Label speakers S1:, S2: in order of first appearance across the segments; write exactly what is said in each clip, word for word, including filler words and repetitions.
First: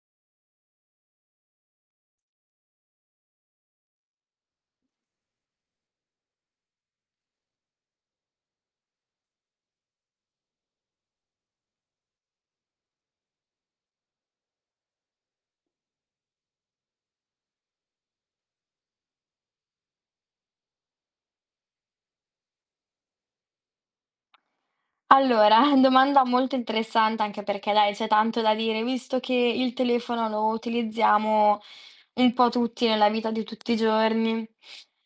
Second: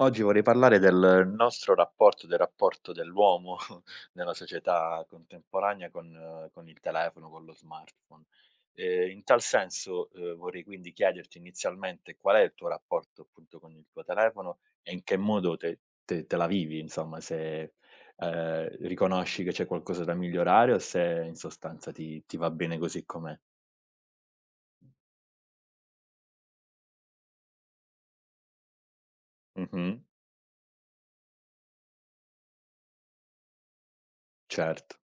S1: Oggi vorrei parlare del nostro rapporto, del rapporto dell'uomo nella società contemporanea con eh, con il telefono, con lo smartphone. Ehm, in tal senso, uhm, vorrei quindi chiederti inizialmente qual è il tuo rapporto appunto con il tuo telefono e in che modo te te te la vivi, insomma, se, ehm, riconosci che c'è qualcosa da migliorare o se in sostanza ti ti va bene così com'è.
S2: Allora, domanda molto interessante anche perché dai, c'è tanto da dire, visto che il
S1: Mh-mh,
S2: telefono lo utilizziamo un po' tutti nella vita di tutti i giorni.
S1: certo.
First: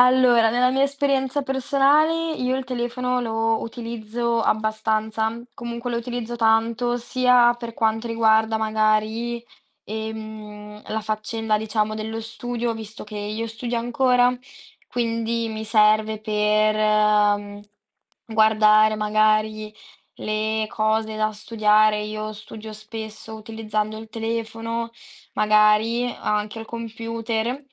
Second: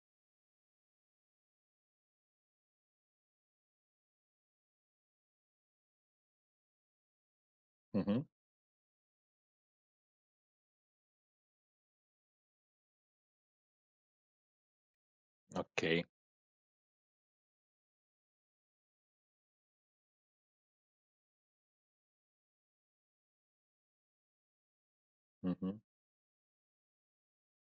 S2: Allora, nella mia esperienza personale io il telefono lo utilizzo abbastanza, comunque lo utilizzo tanto sia per quanto
S1: Mh-mh,
S2: riguarda magari ehm, la faccenda, diciamo, dello studio, visto che io studio ancora, quindi mi
S1: okay.
S2: serve per ehm, guardare magari le cose da studiare. Io studio spesso utilizzando il telefono,
S1: Mh-mh,
S2: magari anche il computer.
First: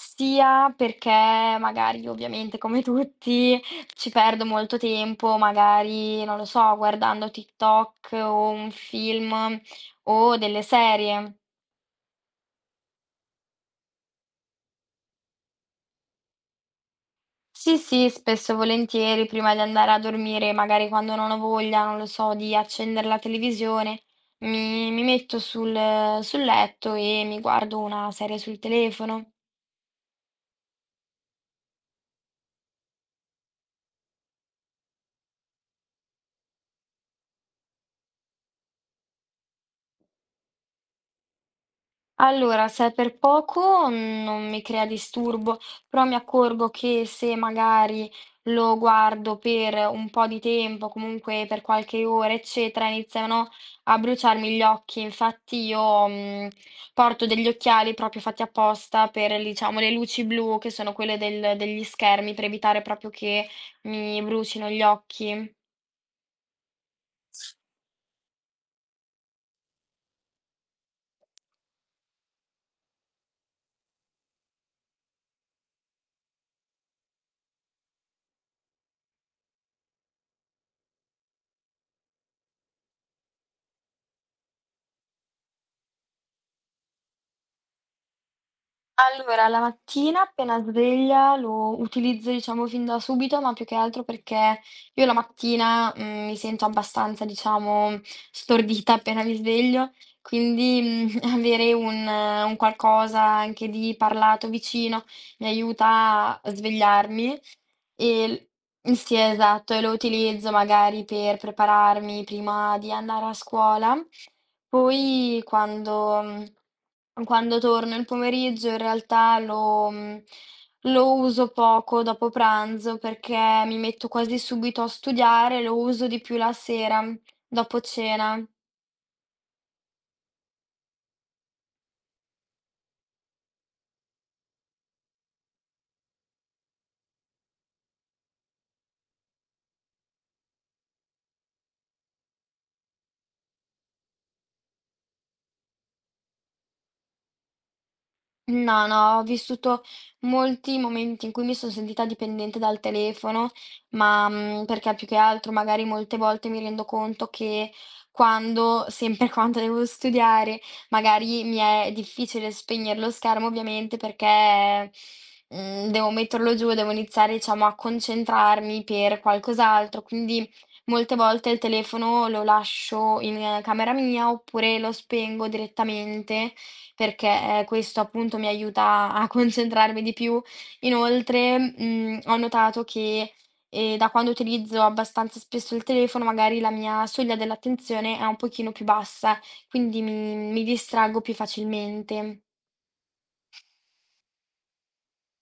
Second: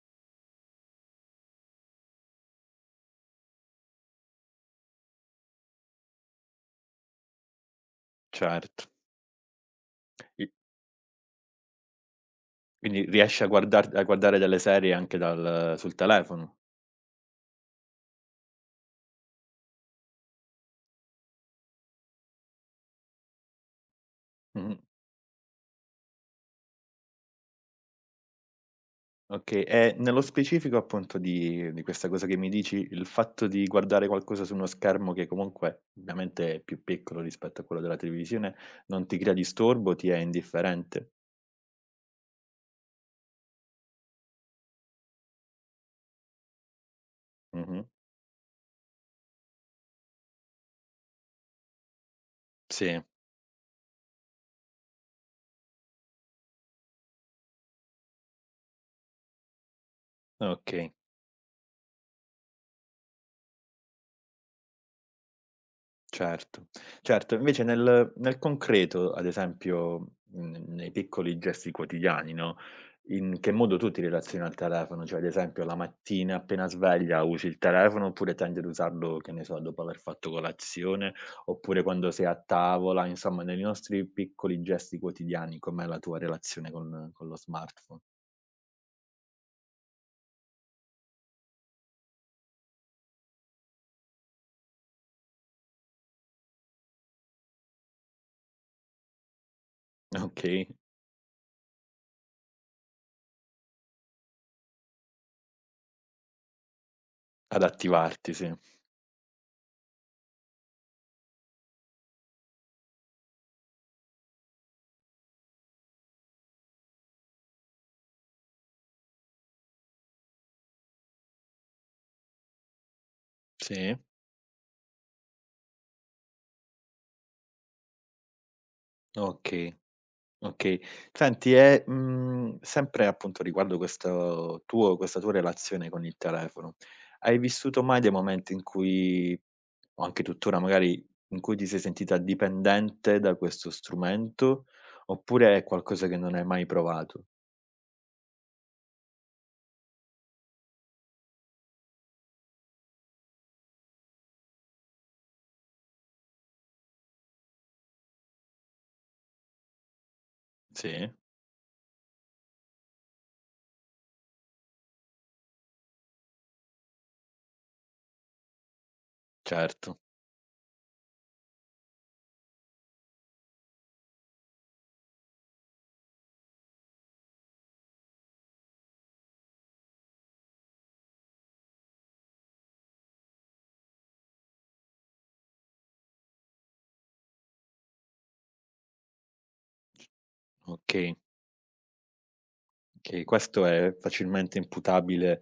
S2: Sia perché magari ovviamente come tutti ci perdo molto tempo, magari, non lo so, guardando TikTok o un
S1: certo.
S2: film o
S1: I
S2: delle serie.
S1: Quindi riesci a guardar a guardare delle serie anche dal sul telefono.
S2: Sì, sì, spesso e volentieri prima di andare a dormire, magari quando non ho voglia, non lo so, di accendere la televisione,
S1: Mh-mh.
S2: mi, mi metto sul, sul letto e mi guardo una serie sul telefono.
S1: Okay, e nello specifico appunto di di questa cosa che mi dici, il fatto di guardare qualcosa su uno schermo che comunque ovviamente è più piccolo rispetto a quello della televisione, non ti crea disturbo, ti è indifferente?
S2: Allora, se è per poco mm, non mi crea disturbo, però mi accorgo che se
S1: Mh-mh.
S2: magari lo guardo per un po' di tempo, comunque per qualche ora, eccetera,
S1: Sì,
S2: iniziano a bruciarmi gli occhi. Infatti io mm, porto degli occhiali proprio fatti apposta per, diciamo, le luci blu, che sono
S1: okay.
S2: quelle del- degli schermi, per evitare proprio che mi brucino gli occhi.
S1: Certo, certo. Invece nel nel concreto, ad esempio, mhmm, nei piccoli gesti quotidiani, no, in che modo tu ti relazioni al telefono? Cioè, ad esempio, la mattina appena sveglia usi il telefono, oppure tendi ad usarlo, che ne so, dopo aver fatto colazione, oppure quando sei a tavola, insomma nei nostri piccoli gesti quotidiani, com'è la tua relazione con con lo smartphone?
S2: Allora, la mattina appena sveglia lo utilizzo diciamo fin da subito, ma più che altro perché io la mattina, mhmm, mi sento abbastanza diciamo stordita appena mi sveglio,
S1: Okay,
S2: quindi, mhmm, avere un eh, un qualcosa anche di parlato vicino mi aiuta a svegliarmi
S1: ad
S2: e
S1: attivarti, sì.
S2: l mh, sì esatto, e lo utilizzo magari per prepararmi prima di andare a scuola. Poi quando, mhmm quando torno il pomeriggio in realtà lo mhmm, lo uso poco dopo pranzo perché mi
S1: Sì,
S2: metto quasi subito a studiare, lo uso di più la sera, dopo cena.
S1: okay. Okay. Senti e, mhmm, sempre appunto riguardo questo tuo questa tua relazione con il telefono, hai vissuto mai dei momenti in cui o anche tuttora magari, in cui ti sei sentita dipendente da questo strumento, oppure è qualcosa che non hai mai provato?
S2: No, no, ho vissuto molti momenti in cui mi son sentita dipendente dal telefono, ma, mhmm, perché più che altro magari molte volte mi rendo conto che quando sempre quando devo studiare,
S1: Sì?
S2: magari mi è difficile spegnere lo schermo ovviamente perché, mhmm, devo metterlo giù e devo iniziare, diciamo, a concentrarmi per
S1: Certo,
S2: qualcos'altro, quindi molte volte il telefono lo lascio in eh, camera mia oppure lo spengo direttamente perché eh, questo appunto mi aiuta a concentrarmi di più. Inoltre, mhmm, ho notato che, ehm, da quando utilizzo abbastanza spesso il telefono, magari la mia soglia dell'attenzione è un pochino più bassa, quindi mi mi
S1: okay.
S2: distraggo più facilmente.
S1: Che questo è facilmente imputabile,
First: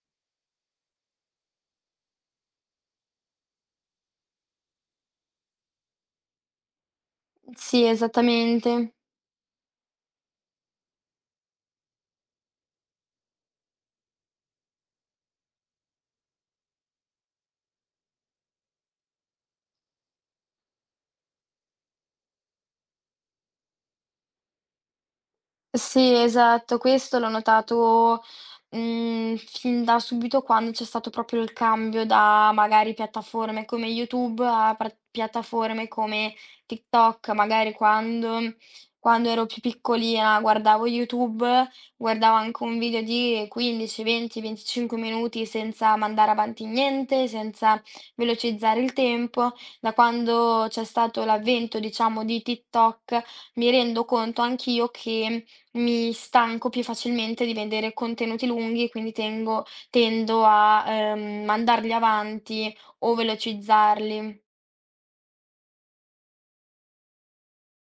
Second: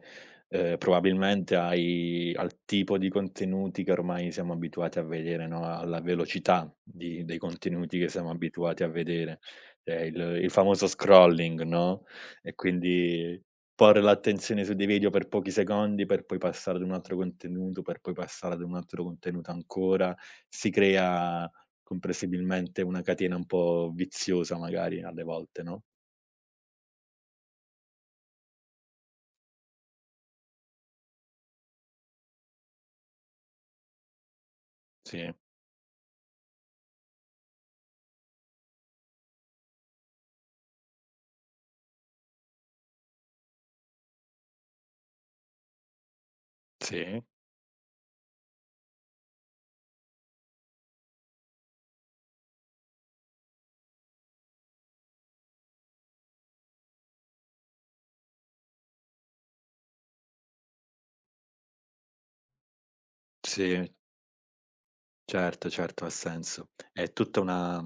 S1: ehm, probabilmente ai al tipo di contenuti che ormai siamo abituati a vedere, no, alla velocità di dei
S2: Sì,
S1: contenuti che siamo abituati a
S2: esattamente.
S1: vedere, ehm, il il famoso scrolling, no, e quindi porre l'attenzione su dei video per pochi secondi, per poi passare ad un altro contenuto, per poi passare ad un altro contenuto ancora. Si crea comprensibilmente una catena un po' viziosa magari alle volte, no?
S2: Sì, esatto, questo l'ho notato. Mhmm, fin da subito quando c'è stato proprio il cambio da magari piattaforme come YouTube a pra
S1: Sì,
S2: piattaforme come TikTok. Magari quando quando ero più piccolina guardavo YouTube, guardavo anche un video di 15, 20, 25 minuti senza mandare avanti
S1: sì.
S2: niente, senza velocizzare il tempo. Da quando c'è stato l'avvento, diciamo, di TikTok, mi rendo conto anch'io che mi stanco più facilmente di vedere contenuti lunghi, quindi tengo tendo a, ehm, mandarli avanti o
S1: Sì,
S2: velocizzarli.
S1: certo, certo, ha senso. È tutta una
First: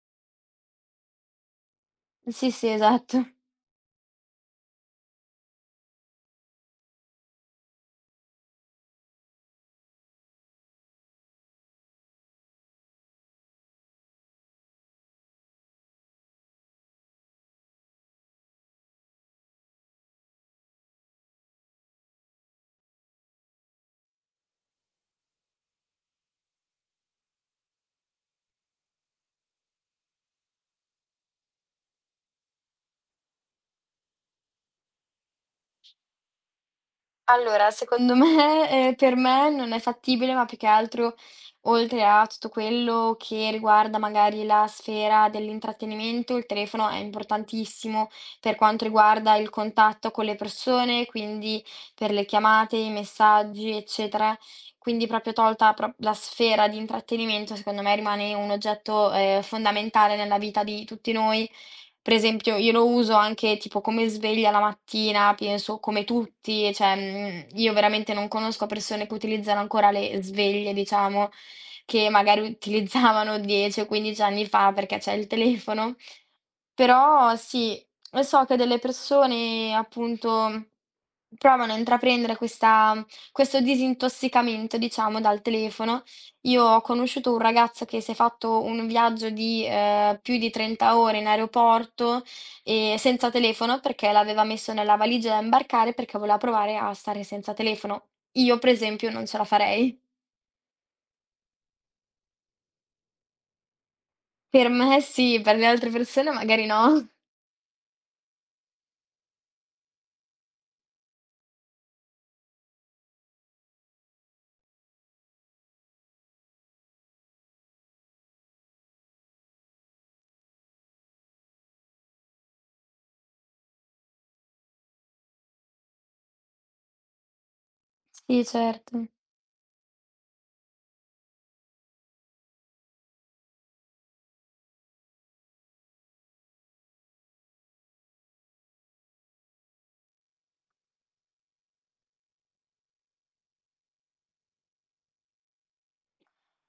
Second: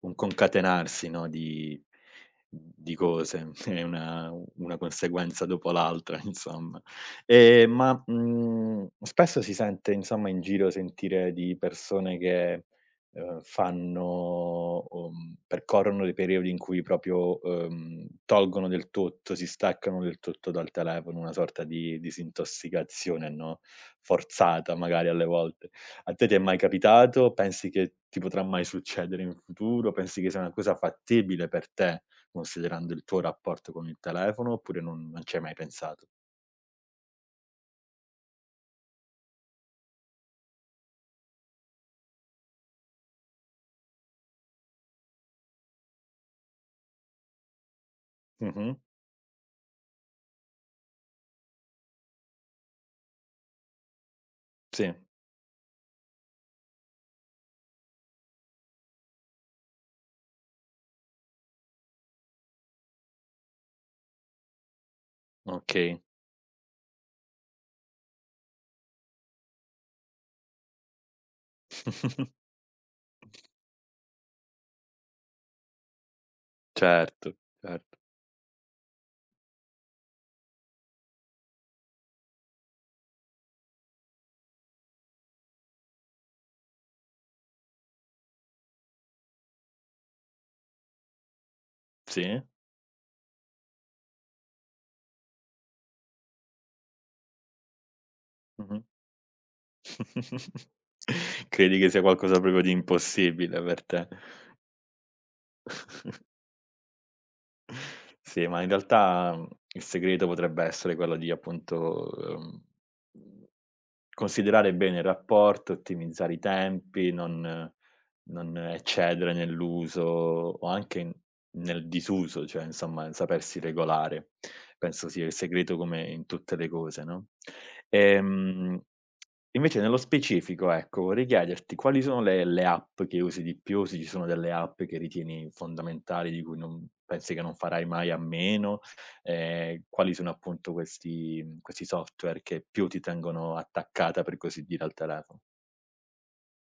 S1: un concatenarsi, no, di
S2: Sì, sì,
S1: di
S2: esatto.
S1: cose, è una una conseguenza dopo l'altra, insomma. Ehm, ma, mhmm, spesso si sente, insomma, in giro sentire di persone che, ehm, fanno uhm, percorrono dei periodi in cui proprio, ehm, tolgono del tutto, si staccano del tutto dal telefono, una sorta di disintossicazione, no, forzata magari alle volte. A te ti è mai capitato? Pensi che ti potrà mai succedere in futuro? Pensi che sia una cosa fattibile per te, considerando il tuo rapporto con il telefono, oppure non non ci hai mai pensato?
S2: Allora, secondo me ehm, per me non è fattibile, ma più che altro, oltre a tutto quello che riguarda magari la sfera dell'intrattenimento, il telefono è importantissimo per
S1: Mh-mh.
S2: quanto riguarda il contatto con le persone, quindi per le chiamate, i messaggi, eccetera.
S1: Sì,
S2: Quindi proprio tolta pro la sfera di intrattenimento, secondo me rimane un oggetto, ehm, fondamentale nella vita di tutti noi. Per esempio io lo uso anche tipo come sveglia la mattina, penso
S1: okay.
S2: come tutti, cioè, mhmm, io veramente non conosco persone che utilizzano ancora le sveglie, diciamo, che magari utilizzavano 10 o 15 anni fa perché c'è il telefono.
S1: Certo,
S2: Però sì,
S1: certo.
S2: e so che delle persone appunto provano a intraprendere questa questo disintossicamento, diciamo, dal telefono. Io ho conosciuto un ragazzo che si è fatto un viaggio di, ehm, più di 30 ore in aeroporto,
S1: Sì.
S2: ehm, senza telefono perché l'aveva messo nella valigia da imbarcare perché voleva provare a stare senza telefono. Io per
S1: Mh-mh.
S2: esempio non ce la farei.
S1: Credi che sia qualcosa proprio di impossibile per te.
S2: Per me sì, per le altre persone magari no.
S1: Sì, ma in realtà, mhmm, il segreto potrebbe essere quello di appunto, ehm considerare bene il rapporto, ottimizzare i tempi, non non eccedere nell'uso o anche n nel disuso, cioè insomma sapersi regolare. Penso sia il segreto come in tutte le cose, no.
S2: Sì,
S1: Ehm,
S2: certo.
S1: Invece nello specifico, ecco, vorrei chiederti quali sono le le app che usi di più, se ci sono delle app che ritieni fondamentali, di cui non pensi che non farai mai a meno ehm, quali sono appunto questi mhmm, questi software che più ti tengono attaccata, per così dire, al telefono.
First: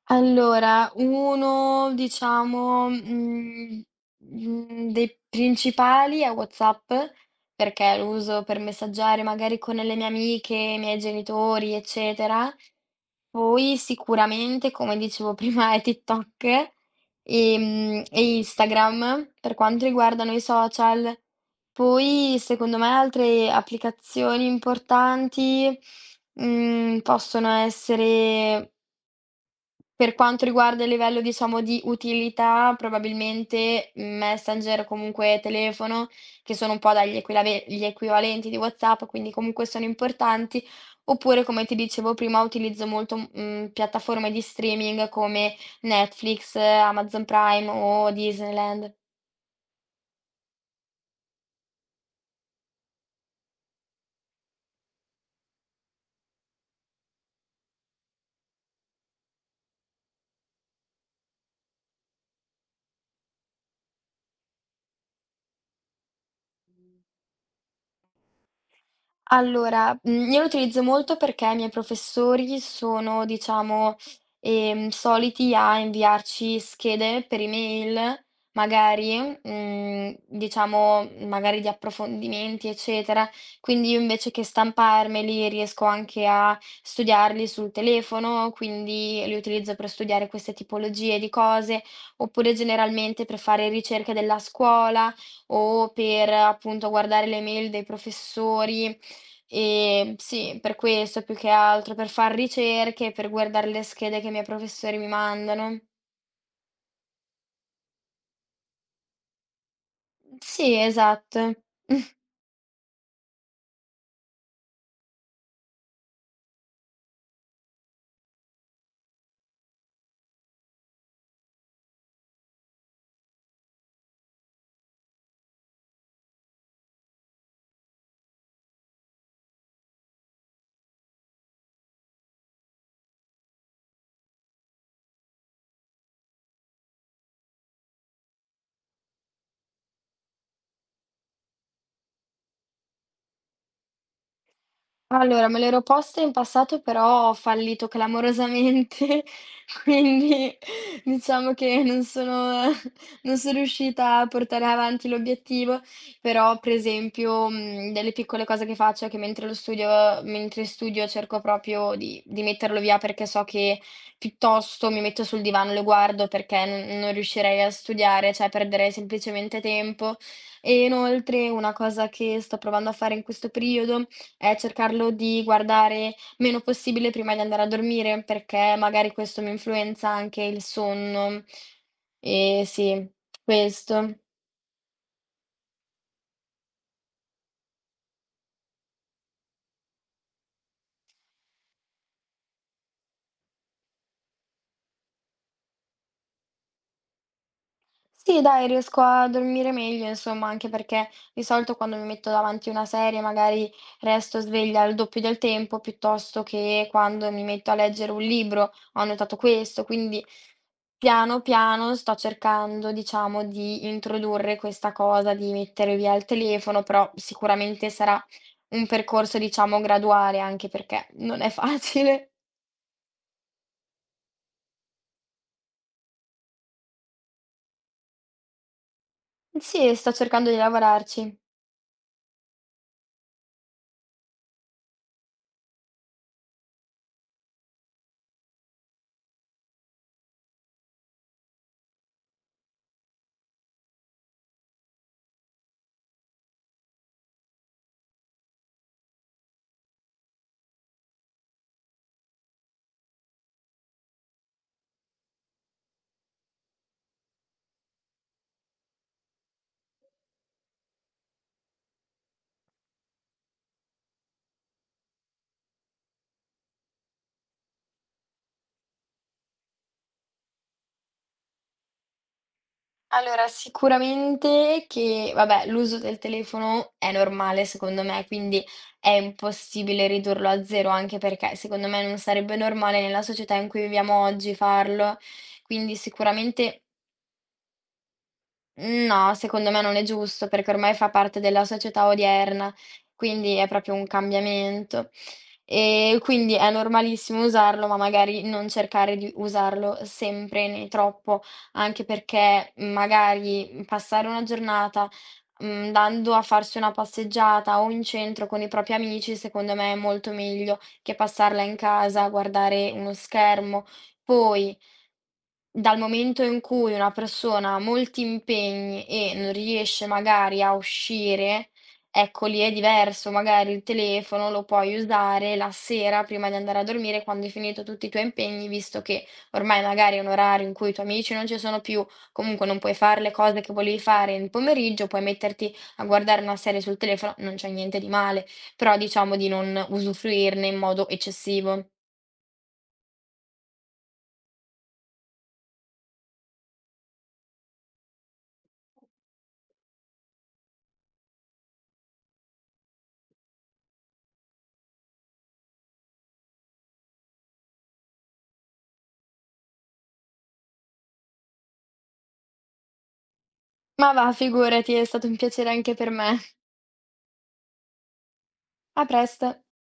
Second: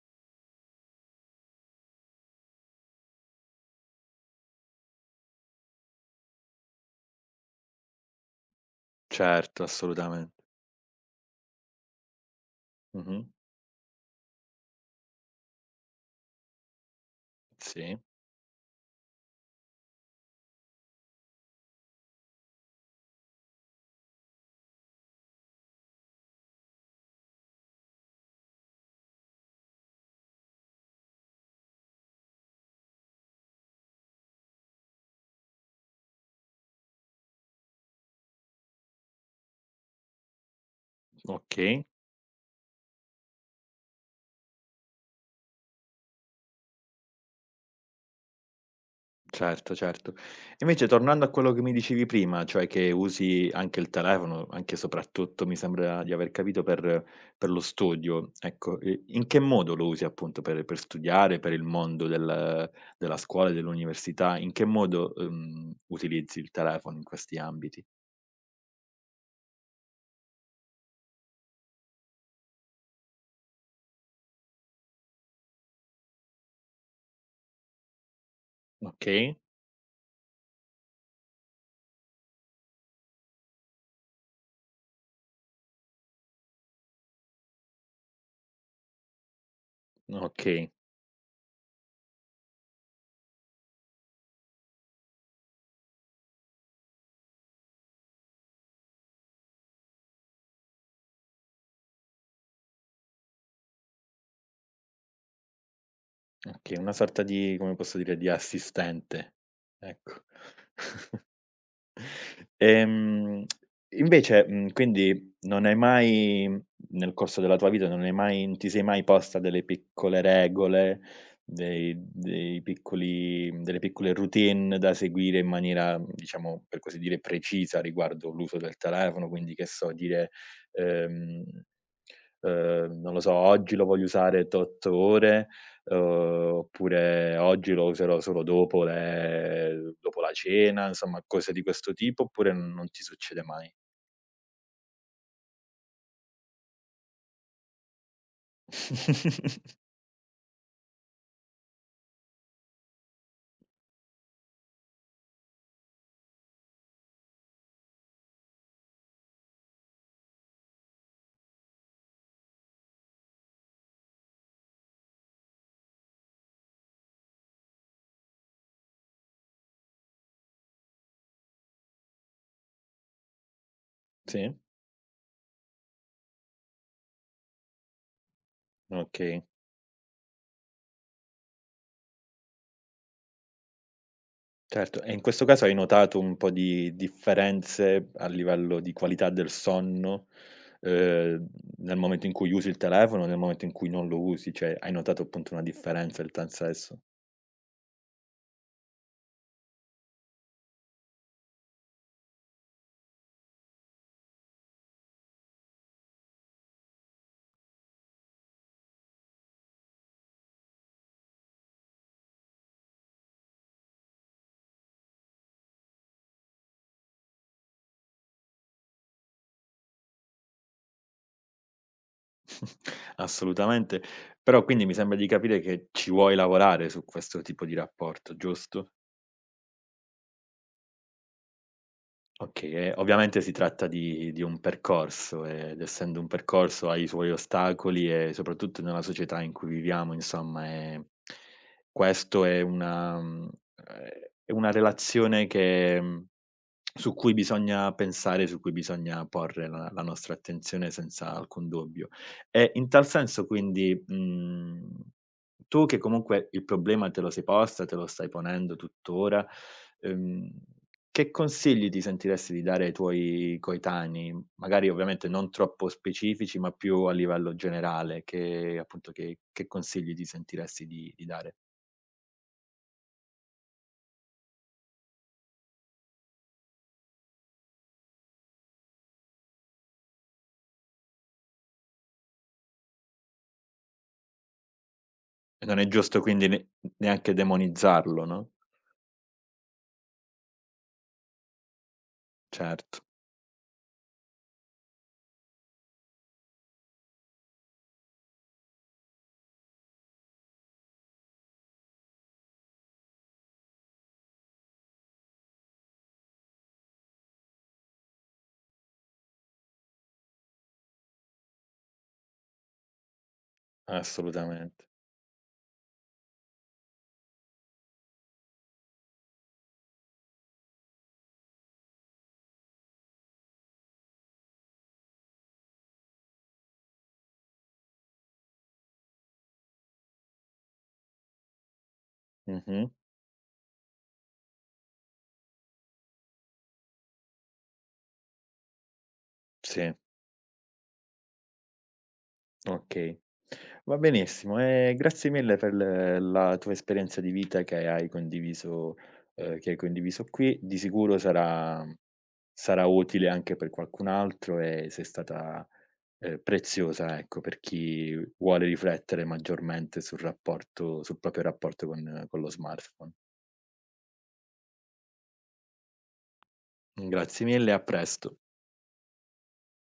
S2: Allora, uno diciamo, mhmm, mhmm, dei principali è WhatsApp, perché lo uso per messaggiare magari
S1: Certo,
S2: con le mie
S1: assolutamente.
S2: amiche, i miei genitori, eccetera.
S1: Mh-mh.
S2: Poi sicuramente, come dicevo prima, è TikTok,
S1: Sì,
S2: ehm, e Instagram per quanto riguardano i social. Poi secondo me altre applicazioni importanti, mhmm, possono essere per quanto riguarda il livello diciamo di utilità, probabilmente Messenger o comunque telefono, che sono un po' dai gli equilave gli equivalenti di WhatsApp, quindi comunque sono importanti, oppure come ti
S1: okay.
S2: dicevo prima utilizzo molto, mhmm, piattaforme di streaming come Netflix, Amazon Prime o Disneyland.
S1: Certo, certo. Invece tornando a quello che mi dicevi prima, cioè che usi anche il telefono, anche e soprattutto mi sembra di aver capito per per lo studio, ecco, i in che modo lo usi appunto per per studiare, per il mondo del della scuola, e dell'università? In che modo, uhm, utilizzi il telefono in questi ambiti?
S2: Allora, mhmm, io lo utilizzo molto perché i miei professori sono, diciamo, ehm, soliti a inviarci schede per email, magari,
S1: Okay.
S2: mhmm, diciamo, magari di approfondimenti, eccetera. Quindi io invece che stamparmeli riesco anche a studiarli sul telefono, quindi li utilizzo per studiare queste
S1: Okay,
S2: tipologie di cose, oppure generalmente per fare ricerche della scuola o per, appunto, guardare le mail dei professori. Ehm, sì, per questo più che altro, per far ricerche, per guardare le schede che i miei professori mi mandano.
S1: okay, una sorta di come posso dire, di assistente, ecco.
S2: Sì, esatto.
S1: Ehm, Invece, mhmm, quindi non hai mai nel corso della tua vita non hai mai non ti sei mai posta delle piccole regole, dei dei piccoli delle piccole routine da seguire in maniera, diciamo, per così dire, precisa riguardo l'uso del telefono, quindi che so, dire, ehm Ehm, non lo so, oggi lo voglio usare tot ore, uhm, oppure oggi lo userò solo dopo le dopo la cena, insomma cose di questo tipo, oppure non ti succede mai?
S2: Allora, me l'ero posta in passato, però ho fallito clamorosamente, quindi diciamo che non sono non sono riuscita a portare avanti l'obiettivo, però per esempio, mhmm, delle piccole cose che faccio è che mentre lo studio mentre studio cerco proprio di di metterlo via, perché so che piuttosto mi metto sul divano e lo guardo perché non non riuscirei a studiare, cioè perderei semplicemente tempo. E inoltre una cosa che sto provando a fare in questo periodo è
S1: Sì?
S2: cercarlo di guardare meno possibile prima di andare a dormire, perché magari questo
S1: Okay,
S2: mi influenza anche il sonno. E sì, questo.
S1: certo. E in questo caso hai notato un po' di differenze a livello di qualità del sonno, uhm, nel momento in cui usi il telefono, nel momento in cui non lo usi? Cioè, hai notato appunto una differenza in tal senso?
S2: Sì dai, riesco a dormire meglio insomma, anche perché di solito quando mi metto davanti una serie magari resto sveglia il doppio del tempo, piuttosto che quando mi metto a leggere un libro, ho notato questo, quindi piano piano sto cercando diciamo di introdurre questa cosa di mettere via il telefono, però sicuramente sarà un percorso diciamo graduale, anche perché non è facile.
S1: Assolutamente. Però quindi mi sembra di capire che ci vuoi lavorare su questo tipo di rapporto, giusto?
S2: Sì, sto cercando di lavorarci.
S1: Okay, e ovviamente si tratta di di un percorso ed essendo un percorso ha i suoi ostacoli e soprattutto nella società in cui viviamo insomma, ehm, questo è una mhmm, ehm, è una relazione che mhmm, su cui bisogna pensare, su cui bisogna porre la la nostra attenzione senza alcun dubbio. E in tal senso quindi, mhmm, tu che comunque il problema te lo sei posta, te lo stai ponendo tuttora, ehm che consigli ti sentiresti di dare ai tuoi coetanei? Magari ovviamente non troppo specifici, ma più a livello generale, che appunto che che consigli ti sentiresti di di dare?
S2: Allora, sicuramente che vabbè, l'uso del telefono è normale secondo me, quindi è impossibile ridurlo a zero, anche perché secondo me non sarebbe normale nella società in cui viviamo oggi farlo.
S1: E non è
S2: Quindi
S1: giusto quindi ne
S2: sicuramente
S1: neanche demonizzarlo, no,
S2: No, secondo me non è giusto perché ormai fa parte della società odierna,
S1: certo,
S2: quindi è proprio un cambiamento. E quindi è normalissimo usarlo, ma magari non cercare di usarlo sempre né troppo, anche perché magari passare una giornata mm, andando a farsi una passeggiata o in centro con i propri amici, secondo me è molto meglio che passarla in casa a guardare uno schermo. Poi
S1: assolutamente.
S2: dal momento in cui una persona ha molti impegni e non riesce magari a uscire, ecco lì è diverso, magari il telefono lo puoi usare la sera prima di andare a dormire quando hai finito tutti i tuoi impegni, visto che ormai magari è un orario in cui i tuoi amici non ci sono più, comunque non
S1: Mh-mh,
S2: puoi fare le cose che volevi fare nel pomeriggio, puoi metterti a guardare una serie sul telefono, non c'è niente di male, però diciamo di non
S1: sì.
S2: usufruirne in modo eccessivo.
S1: Okay, va benissimo, ehm, grazie mille per l la tua esperienza di vita che hai condiviso ehm, che hai condiviso qui. Di sicuro sarà sarà utile anche per qualcun altro e sei stata, ehm, preziosa, ecco, per chi vuole riflettere maggiormente sul rapporto sul proprio rapporto con con lo smartphone.
S2: Ma va, figurati, è stato un piacere anche per me.
S1: Grazie mille e a presto.
S2: A presto.